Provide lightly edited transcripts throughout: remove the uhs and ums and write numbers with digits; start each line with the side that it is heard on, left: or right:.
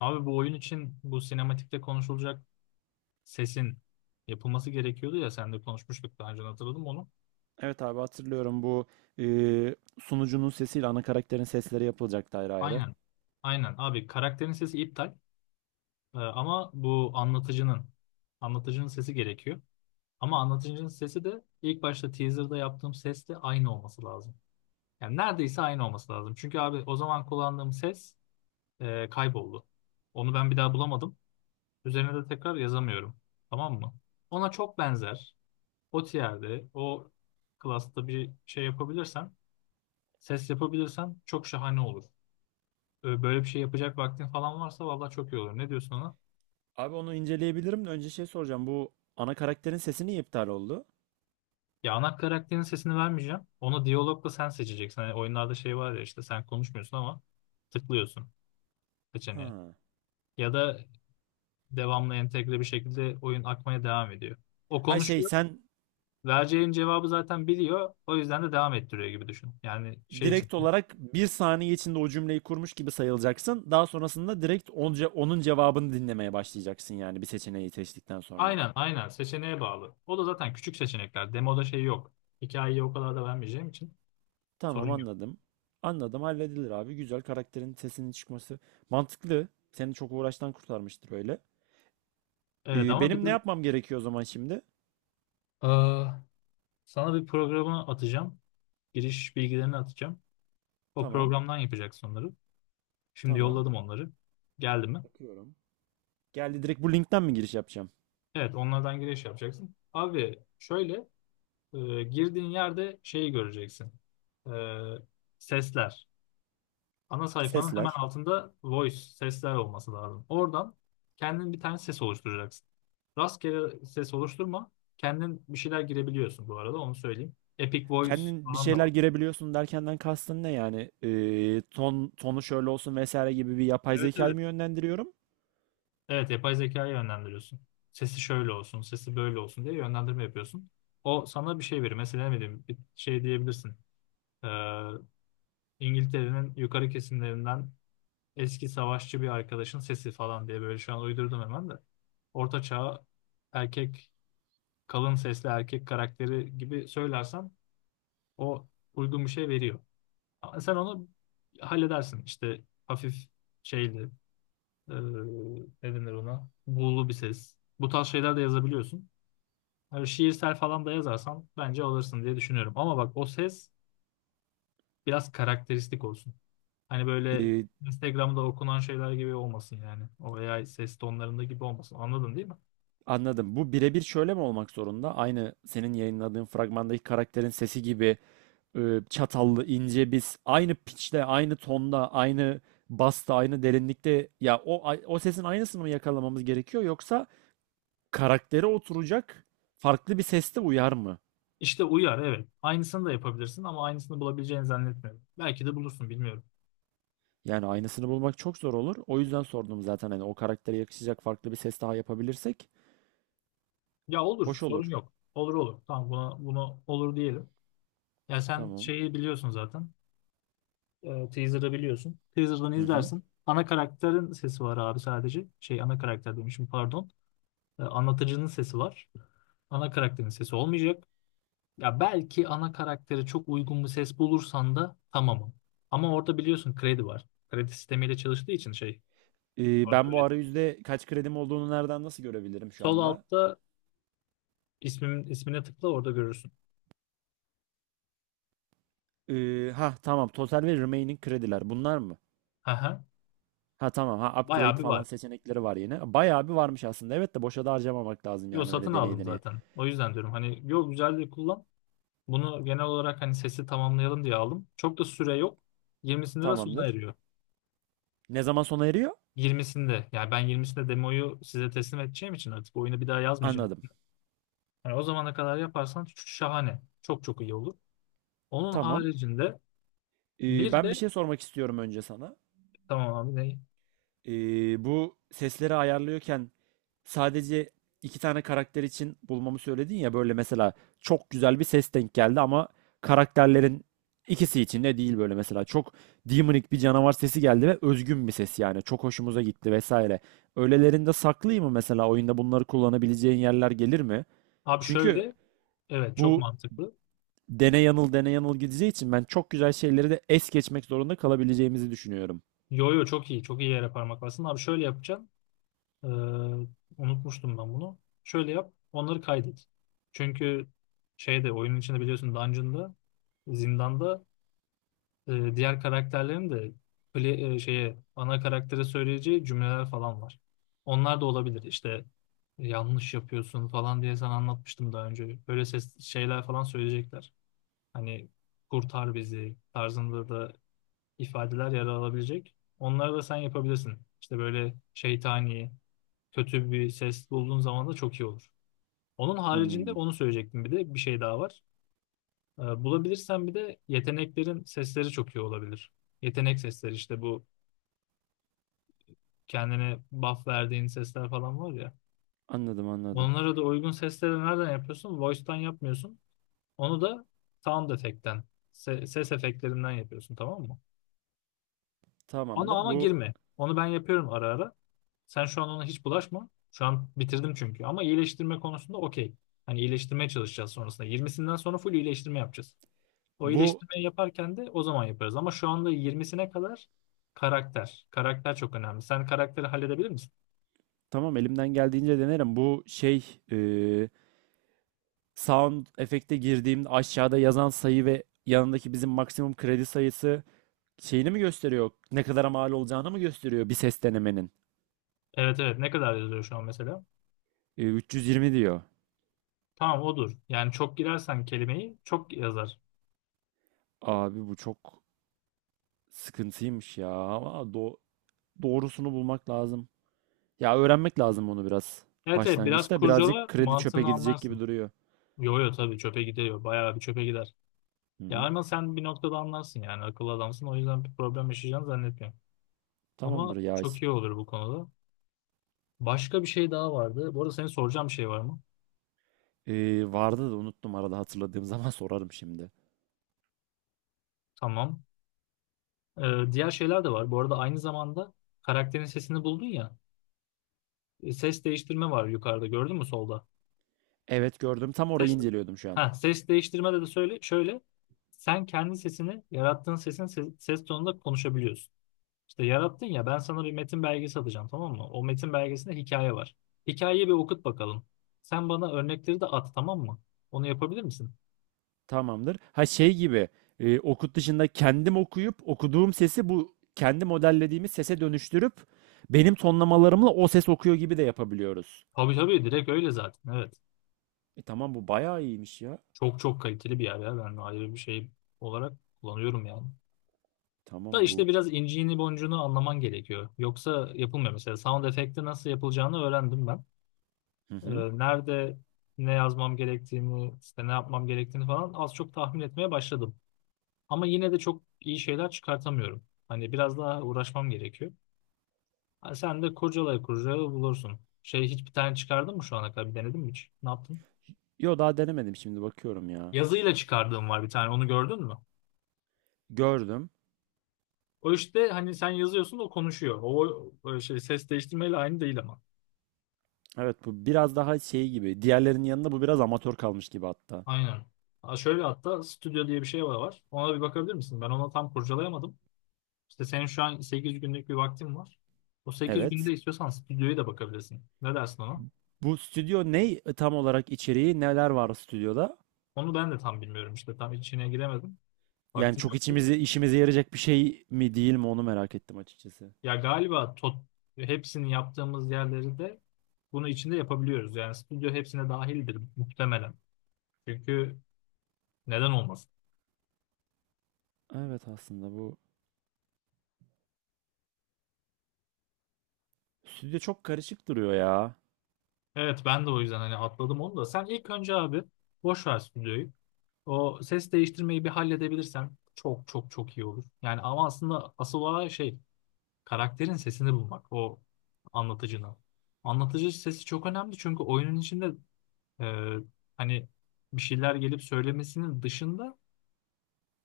left: Abi bu oyun için bu sinematikte konuşulacak sesin yapılması gerekiyordu ya, sen de konuşmuştuk daha önce, hatırladım onu.
right: Evet abi, hatırlıyorum bu e, sunucunun sesiyle ana karakterin sesleri yapılacaktı ayrı ayrı.
left: Aynen. Aynen abi, karakterin sesi iptal. Ama bu anlatıcının sesi gerekiyor. Ama anlatıcının sesi de ilk başta teaser'da yaptığım sesle aynı olması lazım. Yani neredeyse aynı olması lazım. Çünkü abi o zaman kullandığım ses kayboldu. Onu ben bir daha bulamadım. Üzerine de tekrar yazamıyorum. Tamam mı? Ona çok benzer. O tierde, o klasta bir şey yapabilirsen, ses yapabilirsen çok şahane olur. Böyle bir şey yapacak vaktin falan varsa vallahi çok iyi olur. Ne diyorsun ona?
right: Abi onu inceleyebilirim de önce şey soracağım. Bu ana karakterin sesi niye iptal oldu?
left: Ya ana karakterin sesini vermeyeceğim. Onu diyalogla sen seçeceksin. Hani oyunlarda şey var ya, işte sen konuşmuyorsun ama tıklıyorsun seçeneği.
right: Ha.
left: Ya da devamlı entegre bir şekilde oyun akmaya devam ediyor. O
right: Ha şey
left: konuşuyor.
right: sen
left: Vereceğin cevabı zaten biliyor. O yüzden de devam ettiriyor gibi düşün. Yani şey için.
right: direkt olarak bir saniye içinde o cümleyi kurmuş gibi sayılacaksın. Daha sonrasında direkt onun cevabını dinlemeye başlayacaksın, yani bir seçeneği seçtikten sonra.
left: Aynen aynen, seçeneğe bağlı. O da zaten küçük seçenekler. Demoda şey yok. Hikayeyi o kadar da vermeyeceğim için
right: Tamam,
left: sorun yok.
right: anladım. Anladım, halledilir abi. Güzel, karakterin sesinin çıkması. Mantıklı. Seni çok uğraştan kurtarmıştır öyle.
left: Evet ama bir
right: Benim
left: de
right: ne yapmam gerekiyor o zaman şimdi?
left: eee, sana bir programı atacağım. Giriş bilgilerini atacağım. O
right: Tamam.
left: programdan yapacaksın onları. Şimdi
right: Tamam.
left: yolladım onları. Geldi mi?
right: Bakıyorum. Geldi, direkt bu linkten mi giriş yapacağım?
left: Evet, onlardan giriş yapacaksın. Abi şöyle, girdiğin yerde şeyi göreceksin. Eee, sesler. Ana sayfanın hemen
right: Sesler.
left: altında voice, sesler olması lazım. Oradan kendin bir tane ses oluşturacaksın. Rastgele ses oluşturma. Kendin bir şeyler girebiliyorsun bu arada, onu söyleyeyim. Epic Voice
right: Kendin bir
left: falan da
right: şeyler
left: var.
right: girebiliyorsun derkenden kastın ne yani? Ton tonu şöyle olsun vesaire gibi bir yapay
left: Evet
right: zekayı
left: evet.
right: mı yönlendiriyorum?
left: Evet, yapay zeka'yı yönlendiriyorsun. Sesi şöyle olsun, sesi böyle olsun diye yönlendirme yapıyorsun. O sana bir şey verir. Mesela ne bileyim bir şey diyebilirsin. Ee, İngiltere'nin yukarı kesimlerinden eski savaşçı bir arkadaşın sesi falan diye, böyle şu an uydurdum hemen de. Orta çağ erkek, kalın sesli erkek karakteri gibi söylersen o uygun bir şey veriyor. Ama sen onu halledersin. İşte hafif şeyli, e, ne denir ona? Buğulu bir ses. Bu tarz şeyler de yazabiliyorsun. Yani şiirsel falan da yazarsan bence alırsın diye düşünüyorum. Ama bak, o ses biraz karakteristik olsun. Hani böyle
right: Ee,
left: Instagram'da okunan şeyler gibi olmasın yani. O AI ses tonlarında gibi olmasın. Anladın değil mi?
right: Anladım. Bu birebir şöyle mi olmak zorunda? Aynı senin yayınladığın fragmandaki karakterin sesi gibi çatallı, ince, biz aynı pitch'te, aynı tonda, aynı basta, aynı derinlikte, ya o sesin aynısını mı yakalamamız gerekiyor, yoksa karaktere oturacak farklı bir seste uyar mı?
left: İşte uyar, evet. Aynısını da yapabilirsin ama aynısını bulabileceğini zannetmiyorum. Belki de bulursun, bilmiyorum.
right: Yani aynısını bulmak çok zor olur. O yüzden sordum zaten, hani o karaktere yakışacak farklı bir ses daha yapabilirsek
left: Ya olur,
right: hoş
left: sorun
right: olur.
left: yok. Olur olur. Tamam buna, bunu olur diyelim. Ya sen
right: Tamam.
left: şeyi biliyorsun zaten. Teaser'ı biliyorsun. Teaser'dan
right: Hı hı.
left: izlersin. Ana karakterin sesi var abi sadece. Şey, ana karakter demişim, pardon. Anlatıcının sesi var. Ana karakterin sesi olmayacak. Ya belki ana karaktere çok uygun bir ses bulursan da tamamım. Ama orada biliyorsun kredi var. Kredi sistemiyle çalıştığı için şey orada
right: Ben bu
left: öyle.
right: arayüzde kaç kredim olduğunu nereden nasıl görebilirim şu
left: Sol
right: anda?
left: altta ismin, ismine tıkla, orada görürsün.
right: Ha tamam, total ve remaining krediler bunlar mı?
left: Hı hı.
right: Ha tamam, ha
left: Bayağı
right: upgrade
left: bir
right: falan
left: var.
right: seçenekleri var yine. Bayağı bir varmış aslında. Evet, de boşa da harcamamak lazım
left: Yo,
right: yani,
left: satın
right: öyle deney
left: aldım
right: deneye.
left: zaten. O yüzden diyorum hani, yo güzel diye kullan. Bunu genel olarak hani sesi tamamlayalım diye aldım. Çok da süre yok. Yirmisinde de sona
right: Tamamdır.
left: eriyor.
right: Ne zaman sona eriyor?
left: Yirmisinde, yani ben yirmisinde demoyu size teslim edeceğim için artık oyunu bir daha yazmayacağım.
right: Anladım.
left: Yani o zamana kadar yaparsan şahane. Çok çok iyi olur. Onun
right: Tamam.
left: haricinde bir
right: Ben bir
left: de
right: şey sormak istiyorum önce sana.
left: tamam abi ne?
right: Bu sesleri ayarlıyorken sadece iki tane karakter için bulmamı söyledin ya, böyle mesela çok güzel bir ses denk geldi ama karakterlerin ikisi için de değil, böyle mesela çok demonik bir canavar sesi geldi ve özgün bir ses, yani çok hoşumuza gitti vesaire. Öylelerinde saklayayım mı mesela, oyunda bunları kullanabileceğin yerler gelir mi?
left: Abi
right: Çünkü
left: şöyle, evet çok
right: bu
left: mantıklı.
right: dene yanıl dene yanıl gideceği için ben çok güzel şeyleri de es geçmek zorunda kalabileceğimizi düşünüyorum.
left: Yo yo, çok iyi çok iyi yere parmak bastın. Abi şöyle yapacaksın. Ee, unutmuştum ben bunu. Şöyle yap, onları kaydet. Çünkü şeyde, oyunun içinde biliyorsun dungeon'da, zindanda diğer karakterlerin de şeye, ana karaktere söyleyeceği cümleler falan var. Onlar da olabilir. İşte yanlış yapıyorsun falan diye sana anlatmıştım daha önce. Böyle ses şeyler falan söyleyecekler. Hani kurtar bizi tarzında da ifadeler yer alabilecek. Onları da sen yapabilirsin. İşte böyle şeytani, kötü bir ses bulduğun zaman da çok iyi olur. Onun haricinde
right: Anladım.
left: onu söyleyecektim, bir de bir şey daha var. Bulabilirsen bir de yeteneklerin sesleri çok iyi olabilir. Yetenek sesleri, işte bu kendine buff verdiğin sesler falan var ya.
right: Anladım, anladım.
left: Onlara da uygun sesleri nereden yapıyorsun? Voice'tan yapmıyorsun. Onu da sound effect'ten, ses efektlerinden yapıyorsun, tamam mı? Ona
right: Tamamdır.
left: ama
right: Bu
left: girme. Onu ben yapıyorum ara ara. Sen şu an ona hiç bulaşma. Şu an bitirdim çünkü. Ama iyileştirme konusunda okey. Hani iyileştirmeye çalışacağız sonrasında. Yirmisinden sonra full iyileştirme yapacağız. O
right: bu
left: iyileştirmeyi yaparken de o zaman yaparız. Ama şu anda yirmisine kadar karakter. Karakter çok önemli. Sen karakteri halledebilir misin?
right: tamam, elimden geldiğince denerim. Bu şey sound efekte girdiğimde aşağıda yazan sayı ve yanındaki bizim maksimum kredi sayısı şeyini mi gösteriyor? Ne kadar mal olacağını mı gösteriyor bir ses denemenin?
left: Evet evet, ne kadar yazıyor şu an mesela?
right: 320 diyor.
left: Tamam, odur. Yani çok girersen kelimeyi çok yazar.
right: Abi bu çok sıkıntıymış ya. Ama doğrusunu bulmak lazım. Ya öğrenmek lazım onu biraz.
left: Evet evet, biraz
right: Başlangıçta birazcık
left: kurcala,
right: kredi çöpe
left: mantığını
right: gidecek
left: anlarsın.
right: gibi duruyor.
left: Yo yo, tabii çöpe gidiyor. Bayağı bir çöpe gider.
right: Hı
left: Ya
right: hı.
left: ama sen bir noktada anlarsın, yani akıllı adamsın, o yüzden bir problem yaşayacağını zannetmiyorum.
right: Tamamdır
left: Ama
right: ya.
left: çok iyi olur bu konuda. Başka bir şey daha vardı. Bu arada senin, soracağım bir şey var mı?
right: Vardı da unuttum, arada hatırladığım zaman sorarım şimdi.
left: Tamam. Diğer şeyler de var. Bu arada aynı zamanda karakterin sesini buldun ya. E, ses değiştirme var yukarıda, gördün mü solda?
right: Evet, gördüm. Tam orayı
left: Ses,
right: inceliyordum şu an.
left: ha, ses değiştirme de, de söyle, şöyle. Sen kendi sesini, yarattığın sesin ses tonunda konuşabiliyorsun. İşte yarattın ya, ben sana bir metin belgesi atacağım, tamam mı? O metin belgesinde hikaye var. Hikayeyi bir okut bakalım. Sen bana örnekleri de at, tamam mı? Onu yapabilir misin?
right: Tamamdır. Ha şey gibi, okut dışında kendim okuyup okuduğum sesi bu kendi modellediğimiz sese dönüştürüp benim tonlamalarımla o ses okuyor gibi de yapabiliyoruz.
left: Tabii tabii, direkt öyle zaten, evet.
right: E tamam, bu bayağı iyiymiş ya.
left: Çok çok kaliteli bir yer ya, ben ayrı bir şey olarak kullanıyorum yani. Da
right: Tamam
left: işte
right: bu.
left: biraz inciğini boncuğunu anlaman gerekiyor. Yoksa yapılmıyor, mesela sound efekti nasıl yapılacağını öğrendim ben.
right: Hı hı.
left: Nerede ne yazmam gerektiğini, işte ne yapmam gerektiğini falan az çok tahmin etmeye başladım. Ama yine de çok iyi şeyler çıkartamıyorum. Hani biraz daha uğraşmam gerekiyor. Hani sen de kurcalaya kurcalaya bulursun. Şey, hiç bir tane çıkardın mı şu ana kadar? Bir denedin mi hiç? Ne yaptın?
right: Yo, daha denemedim, şimdi bakıyorum ya.
left: Yazıyla çıkardığım var bir tane. Onu gördün mü?
right: Gördüm.
left: O işte, hani sen yazıyorsun, o konuşuyor. O, o şey ses değiştirmeyle aynı değil ama.
right: Evet, bu biraz daha şey gibi. Diğerlerinin yanında bu biraz amatör kalmış gibi hatta.
left: Aynen. Ha, şöyle, hatta stüdyo diye bir şey var. Ona bir bakabilir misin? Ben ona tam kurcalayamadım. İşte senin şu an 8 günlük bir vaktin var. O 8 günde
right: Evet.
left: istiyorsan stüdyoya da bakabilirsin. Ne dersin ona?
right: Bu stüdyo ne, tam olarak içeriği neler var stüdyoda?
left: Onu ben de tam bilmiyorum işte. Tam içine giremedim.
right: Yani
left: Vaktim
right: çok
left: yoktu.
right: içimizi işimize yarayacak bir şey mi değil mi, onu merak ettim açıkçası.
left: Ya galiba tot, hepsini yaptığımız yerleri de bunu içinde yapabiliyoruz. Yani stüdyo hepsine dahildir muhtemelen. Çünkü neden olmasın?
right: Evet, aslında bu stüdyo çok karışık duruyor ya.
left: Evet, ben de o yüzden hani atladım onu da. Sen ilk önce abi boş ver stüdyoyu. O ses değiştirmeyi bir halledebilirsen çok çok çok iyi olur. Yani ama aslında asıl olan şey karakterin sesini bulmak, o anlatıcının. Anlatıcı sesi çok önemli, çünkü oyunun içinde e, hani bir şeyler gelip söylemesinin dışında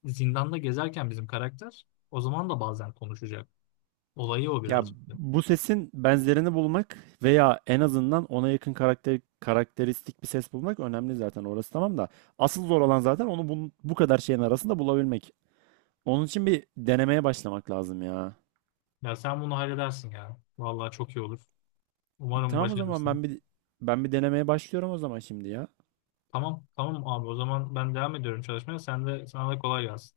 left: zindanda gezerken bizim karakter o zaman da bazen konuşacak. Olayı o
right: Ya
left: biraz.
right: bu sesin benzerini bulmak veya en azından ona yakın karakter karakteristik bir ses bulmak önemli zaten, orası tamam da asıl zor olan zaten onu bu, bu kadar şeyin arasında bulabilmek. Onun için bir denemeye başlamak lazım ya.
left: Ya sen bunu halledersin ya. Vallahi çok iyi olur. Umarım
right: Tamam, o zaman
left: başarırsın.
right: ben bir denemeye başlıyorum o zaman şimdi ya.
left: Tamam, tamam abi. O zaman ben devam ediyorum çalışmaya. Sen de, sana da kolay gelsin.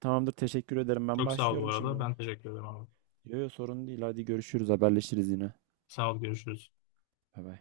right: Tamamdır, teşekkür ederim, ben
left: Çok sağ ol bu
right: başlıyorum şimdi
left: arada.
right: bunu.
left: Ben teşekkür ederim abi.
right: Yok yok, sorun değil, hadi görüşürüz, haberleşiriz yine.
left: Sağ ol, görüşürüz.
right: Bay bay.